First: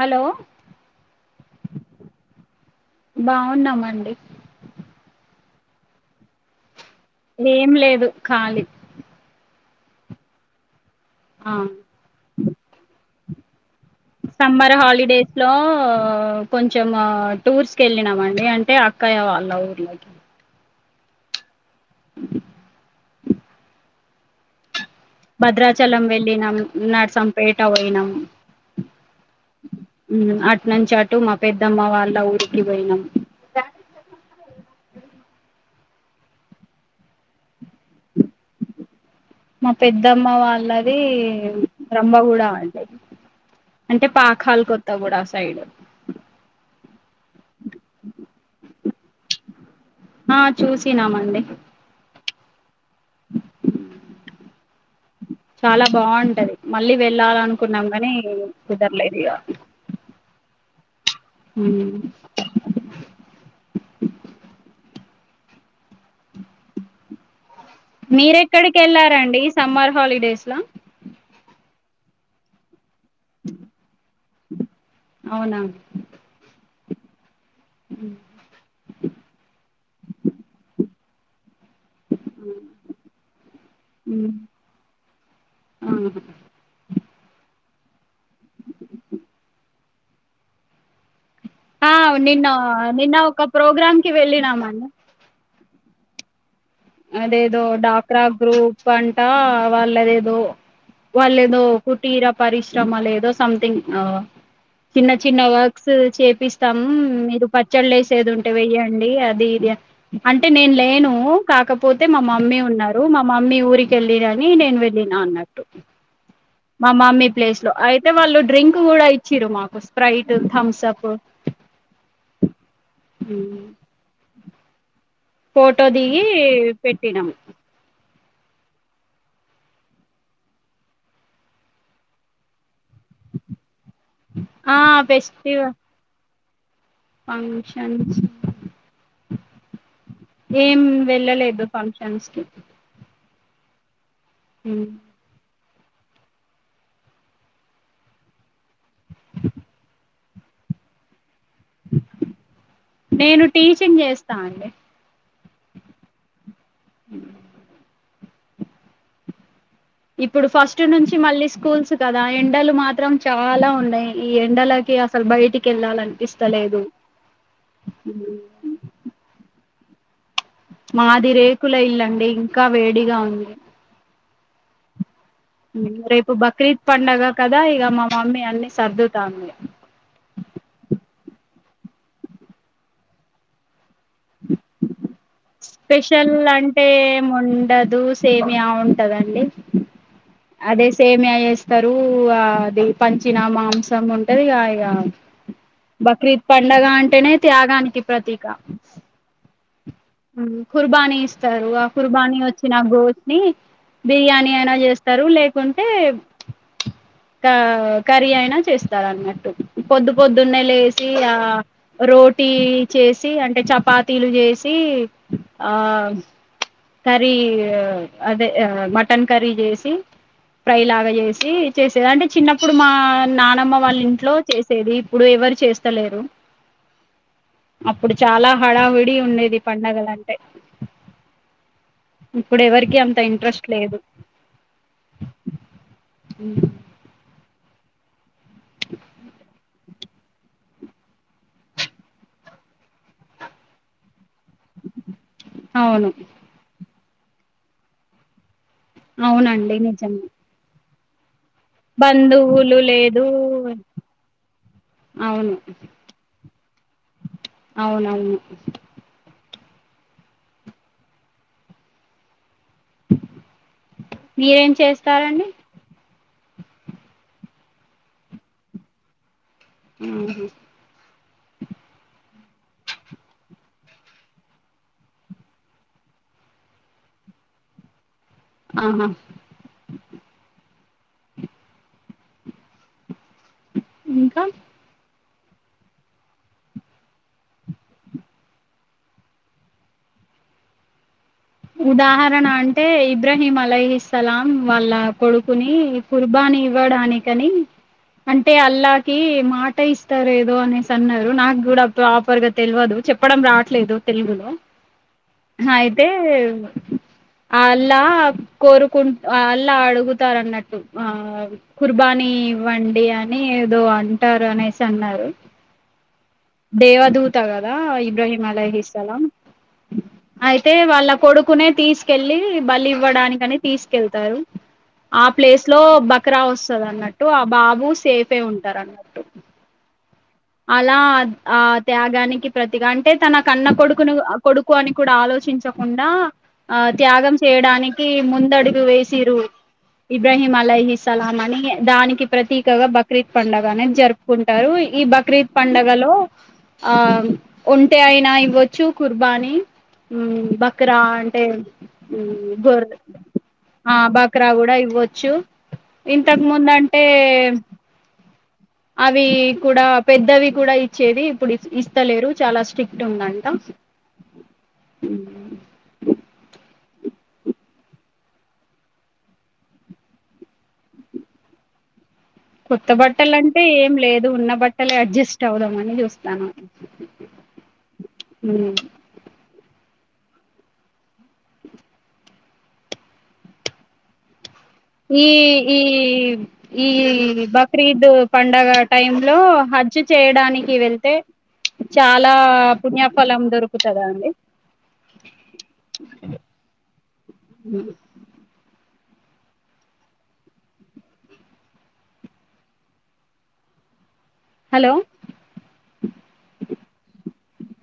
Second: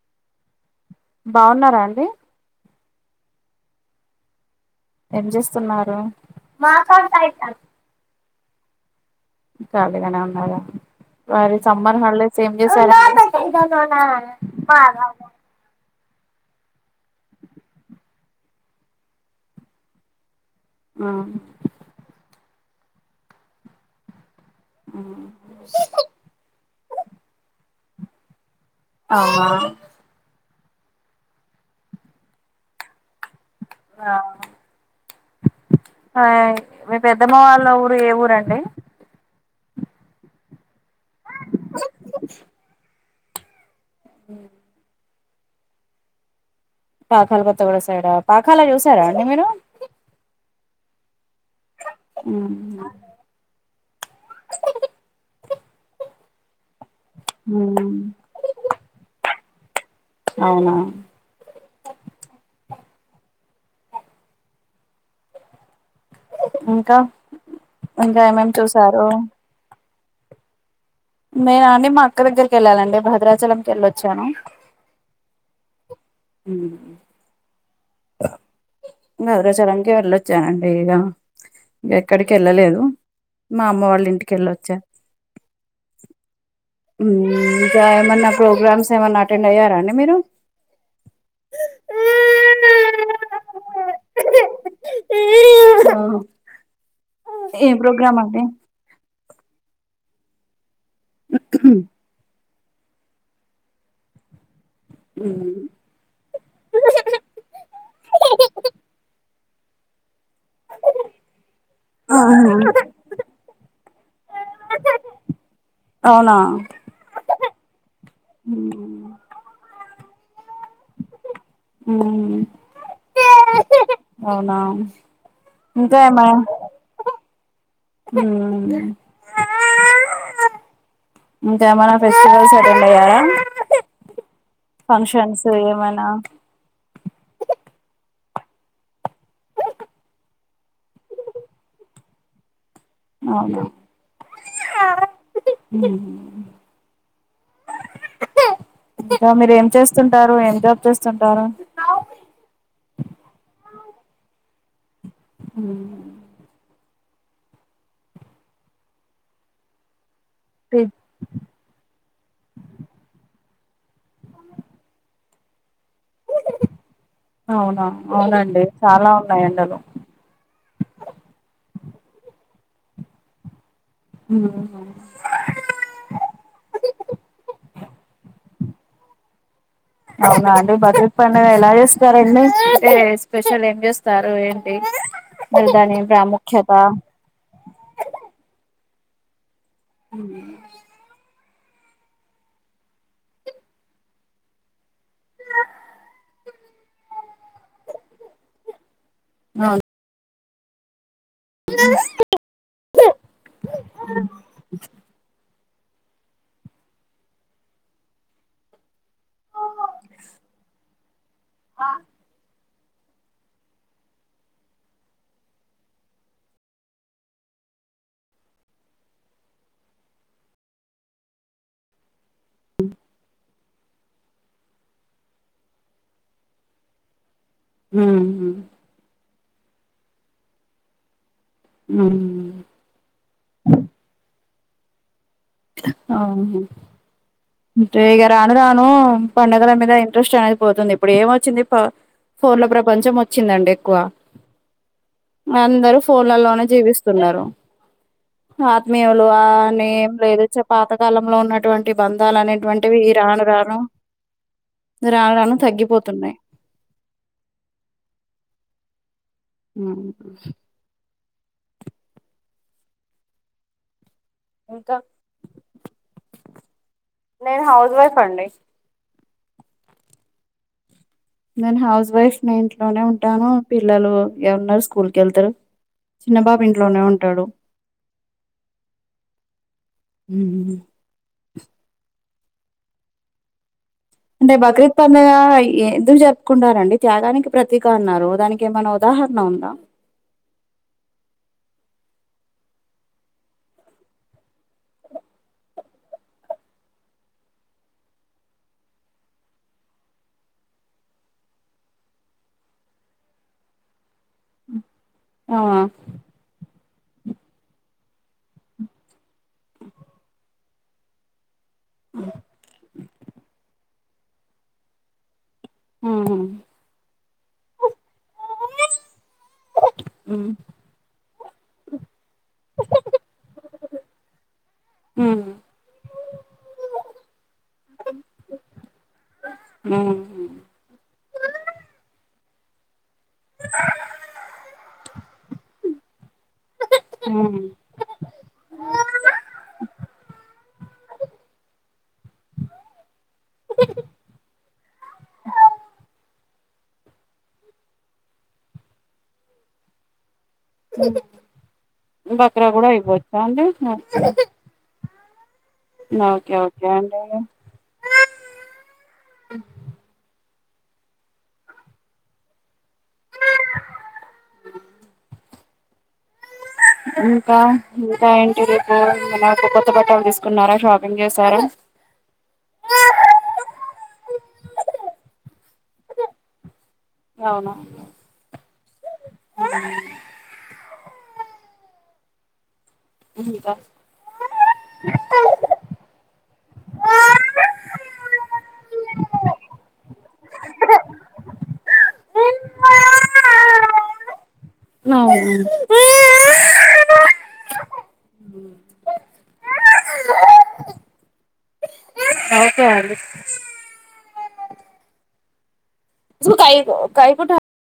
Hello బాగున్నారా అండి బాగున్నామండి ఏ చేస్తున్నారు ఏం లేదు ఖాలి కాలిగానే ఉన్నారా ఆ మరి సమ్మర్ హాలీడెస్ లో ఏం చేసరం కొం చెం టూర్స్కి వెళ్ళినమం టి అంటే అక్కయ వాళ్ళ ఊర్లోకి ఆ ఉమ్ భద్రాచలం వెళ్ళినాం నర్సంపేట పోయినాం అ అవునా అట్ నుంచి అటు మా పెద్దమ్మ వాళ్ళ ఊరికి పోయినాం ఆ మీ పెద్దమ్మ వాళ్ళ ఊరు ఏ ఊరండి మా పెద్దమ్మ వాళ్ళ ది బ్రంభగూడా అండి అంటే పాకాల కొత్తగూడా స్ సైడ్ పాకాల కొత్తగూడ సైడ్ పాకాల చూసారా అండి మీరు ఆ చూసినామండి హ్మ్ చాలా బాగుంటది మ మళ్ళీ వెళ్ళాల అనుకున్నాం గని కుదరలేదు ఇగ అవునా ఇంకా ఇంకా ఏమేమి మీరెక్కడికి చూసారు వెళ్లారండి సమ్మర్ హాలిడేస్లా నేన అండి మా అక్క దగ్గరికి వెళ్ళాలండి భద్రాచలంకి ఎళ్ళొచ్చాను అవునా హ్మ్ గద్రాచలంకి వెళ్ళొచ్చానండి ఇగ ఎక్కడికి వెళ్ళలేదు మా అమ్మ వాళ్ళ ఇంటికి వెళ్ళొచ్చా కా ఏమన్నా ప్రోగ్రామ్స్ ఏమన్నా అటెండ్ అయ్యారా అండి మీరు ఆ నిన్న నిన్న ఒక ప్రోగ్రాంకిి వెళ్ళినామన్ అదేదో ఏ ప్రోగ్రామ్ డాక్రా అండి గ్రూప్ అన్ వాళ్ళదేదో వాల్లేదో కుటీర పరిశ్రమలు ఏదో సంథింగ్ చిన్న చిన్న వర్క్స్ చేపిస్తామ్ మీరు పచ్చల్లేసేది ఉంటే వెయ్యండి అది అంటే నేను లేను కాకపోతే మా మమ్మీ ఉన్నారు మా మమ్మీ ఊరికెల్లిరని నేను వెళ్ళిన అన్నట్టు అవునా మా మమ్మీ ప్లేస్ లో అయితే వాళ్ళు డ్రింక్ కూడా ఇచ్చిరు మాకోసం. ప్రైట్ థమ్స్ అప్ హ్మ్ అవునా ఫోటో ఇంకా దిగి పెట్టినమ్ హ్మ్ ఇంకేమైనా ఫెస్టివల్స్ అటెండ్ అయ్యారా ఆ ఫంక్షన్స్ పెస్టివల్ ఏమైనా ఫంక్షన్స్ ఏం వెళ్ళలేదు ఫంక్షన్స్ కి అవును హ్మ్ ఇంక మీరు ఏం చేస్తుంటారు ఏం జాబ్ చేస్తుంటారు చేస్తామండి హ్మ్ ఇప్పుడు ఫస్ట్ నుంచి మళ్ళీ స్కూల్స్ కదా ఎండలు మాత్రం చ చాలా ఉన్నాయి ఈ ఎండలకి అసల్ బయటి అవునా అవునండి చాలా ఉన్నాయి ఎండలు మాది రేకుల ఇల్లండి. ఇంకా వేడిగా ఉంది ఉ అవును రేపు బక్రీద్ సర్దుతామే అవునా అండి బర్డే పండగ ఎలా ఎస్తారండి. ఏ స్పెషల్ ఏం జెస్ త్తరు ఏంటి మరి దాని స్పెషల్ ప్రాముఖ్యత అంటే ఏం ఉండదు. సేమ్యా ఉం టదండి అదే సేమ్యా ఎస్ త్తరు ఆది పచినా మాంసం ఉంటది. ఇగ ఇగ బక్రీద్ పండగ అంటేనే త్యాగానికి ప్రతీక అవున్ హ్ కుర్బాని స్ త్తరు ఆ కుర్బానీ వచ్చిన గోట్ని బిర్యానీ అయినా జేస్తారు లేక్ కుంటే కా కర్రీ అయినా చేస్తారాన్నట్టు పొద్దు పొద్దున్నే లేసి సి ఆ రోటీ చేసి అంటే చపాతీలు జెస్ సి ఆ కర్రీ ఆ అదే ఆ మటన్ కర్రీ జేసి, ప్రై లాగా జేసి చేసేద్. అంటే చిన్నప్పుడు మా నానమ్మ వాళ్ళ ఇంట్లో చేసేది. ఇప్పుడు ఎవరు చేస్తలేరు అప్పుడు చాలా ఉమ్ హడావిడి ఉండేది పండగలంటే ఇప్పుడు ఎవరికి అంత ఇంట్రెస్ట్ లేదు అవును ంతేగా రాను రాను పండగల మీద ఇన్ ట్రెస్ట్ అనేది పోతుంది. ఇప్పుడు ఏమోచ్చింది ఫోన్ల ప్రపంచం వచ్చిందండి ఎక్కువ అందరూ అవును ఫోన్లలోనే జీవిస్ స్తున్నారు ఆత్మీయులు అవునండి ఆనేం నిజమే [unintelligible] చ్చ పాత కాలంలో ఉన్నట్ టువంటి బంధాలు బంధువులు అనేటువంటివి ఈ లేదు రాను రాను. రాను అవును రాను తగ్గిపోతున్నాయ్ అవునవును ఉ మీరేం ఇంకా చేస్తారండి నేను హౌజ్ వైఫ్ అండి ఉ హ్ నేను హౌస్ వైఫ్ నే ఇంట్లోనే ఉంటాను పిల్లలు ఎవన్నారు స్కూల్ కేళ్తారు చిన్న బాబు ఇంట్లోనే ఉంటాడు. ఆహా ఇంకా అంటే బక్రీద్ పండగ ఎందుకు చెప్పుకుంటారండి త్యాగానికి ప్రతీక అన్నారు దానికి ఏమైనా ఉదాహరణ ఉందా ఉదాహరణ అంటే ఇబ్రాహీం అలహస్లాం వాళ్ళ కొడుకుని కుర్బాని ఇవ్వడానికని అంటే అల్లాకి మాట ఇస్తారు ఏదో అనేసి అన్నారు నాకు కూడా ప్రాపర్గా తెలియదు చెప్పడం రాట్లేదు. తెలుగులో ఆ అయితే అల్లా కోరుకుంట అల్లా అడుగుతారు అన్నట్టు ఆ కుర్బానీ వండి అని ఏదో అ ఉంటారు అనేసి అన్నారు ఉ దేవదూ తగదా ఇబ్రాహిం అలహీస్ సలామ్ ఉ అయితే వాళ్ళ కొడుకునే తీసుకెళ్ళి బలి ఇవ్వడానికి అని తీసుకెళ్తారు ఆ ప్లేస్ లో బ రా వస్తాది అన్నట్టు ఆ బాబు సేఫ్ ఉంటారు అన్నట్టు హు హ్మ్మ్ అలా ఆ త్యాగానికి ప్రతిగాంట అంటే తన కన్న కొడుకును కొడుకు అని కూడా ఆలోచించ ఉన్నా ఆ త్యాగం చేయడానికి ముందడుగు వేసిరు ఇబ్రాహీం అలహస్లాం అని దానికి ప్రతీకగా బక్రీద్ పండుగ అనేది జరుపుకుంటారు ఈ బక్ర ఈ పంండగలో ఆ ఉంటే అయినా ఇవ్వచ్చు కుర్బానీ ఉమ్ బక్రా అంటే ఉమ్ ఉ బక్రా కూడా గొర్రె అయిపోవచ్చా ఆ అండి బక్రా కూడా ఇవ్వచ్చు చూ ఇంతకు ఓకే ఓకే ముందుంటే అండి అవి కూడా పెద్దవి కూడా ఇచ్చేది ఇప్పుడు ఇస్తలేరు చాలా స్ట్రిక్ట్ [unintelligible] అంట ఇంకా ఇంకా ఏంటి రేపు మ కొత్త బట్టాలు తీసుకున్నారా షాపింగ్ చేసారా కొత్త బట్టల అంటే ఏం లేదు ఉన్న బట్టలే అడ్జస్ట్ అవదాంమని చూస్తాన్నాం అవునవును [unintelligible] ఇంకా ఈ ఈ ఈ బక్రీద్ పండగ టైం లో హజ్ చేయ డానికి వెళ్తే చాలా పుణ్యఫలం దొరుకుతాదా అండి అవును రైటే అండి హలో కైకు కైకుట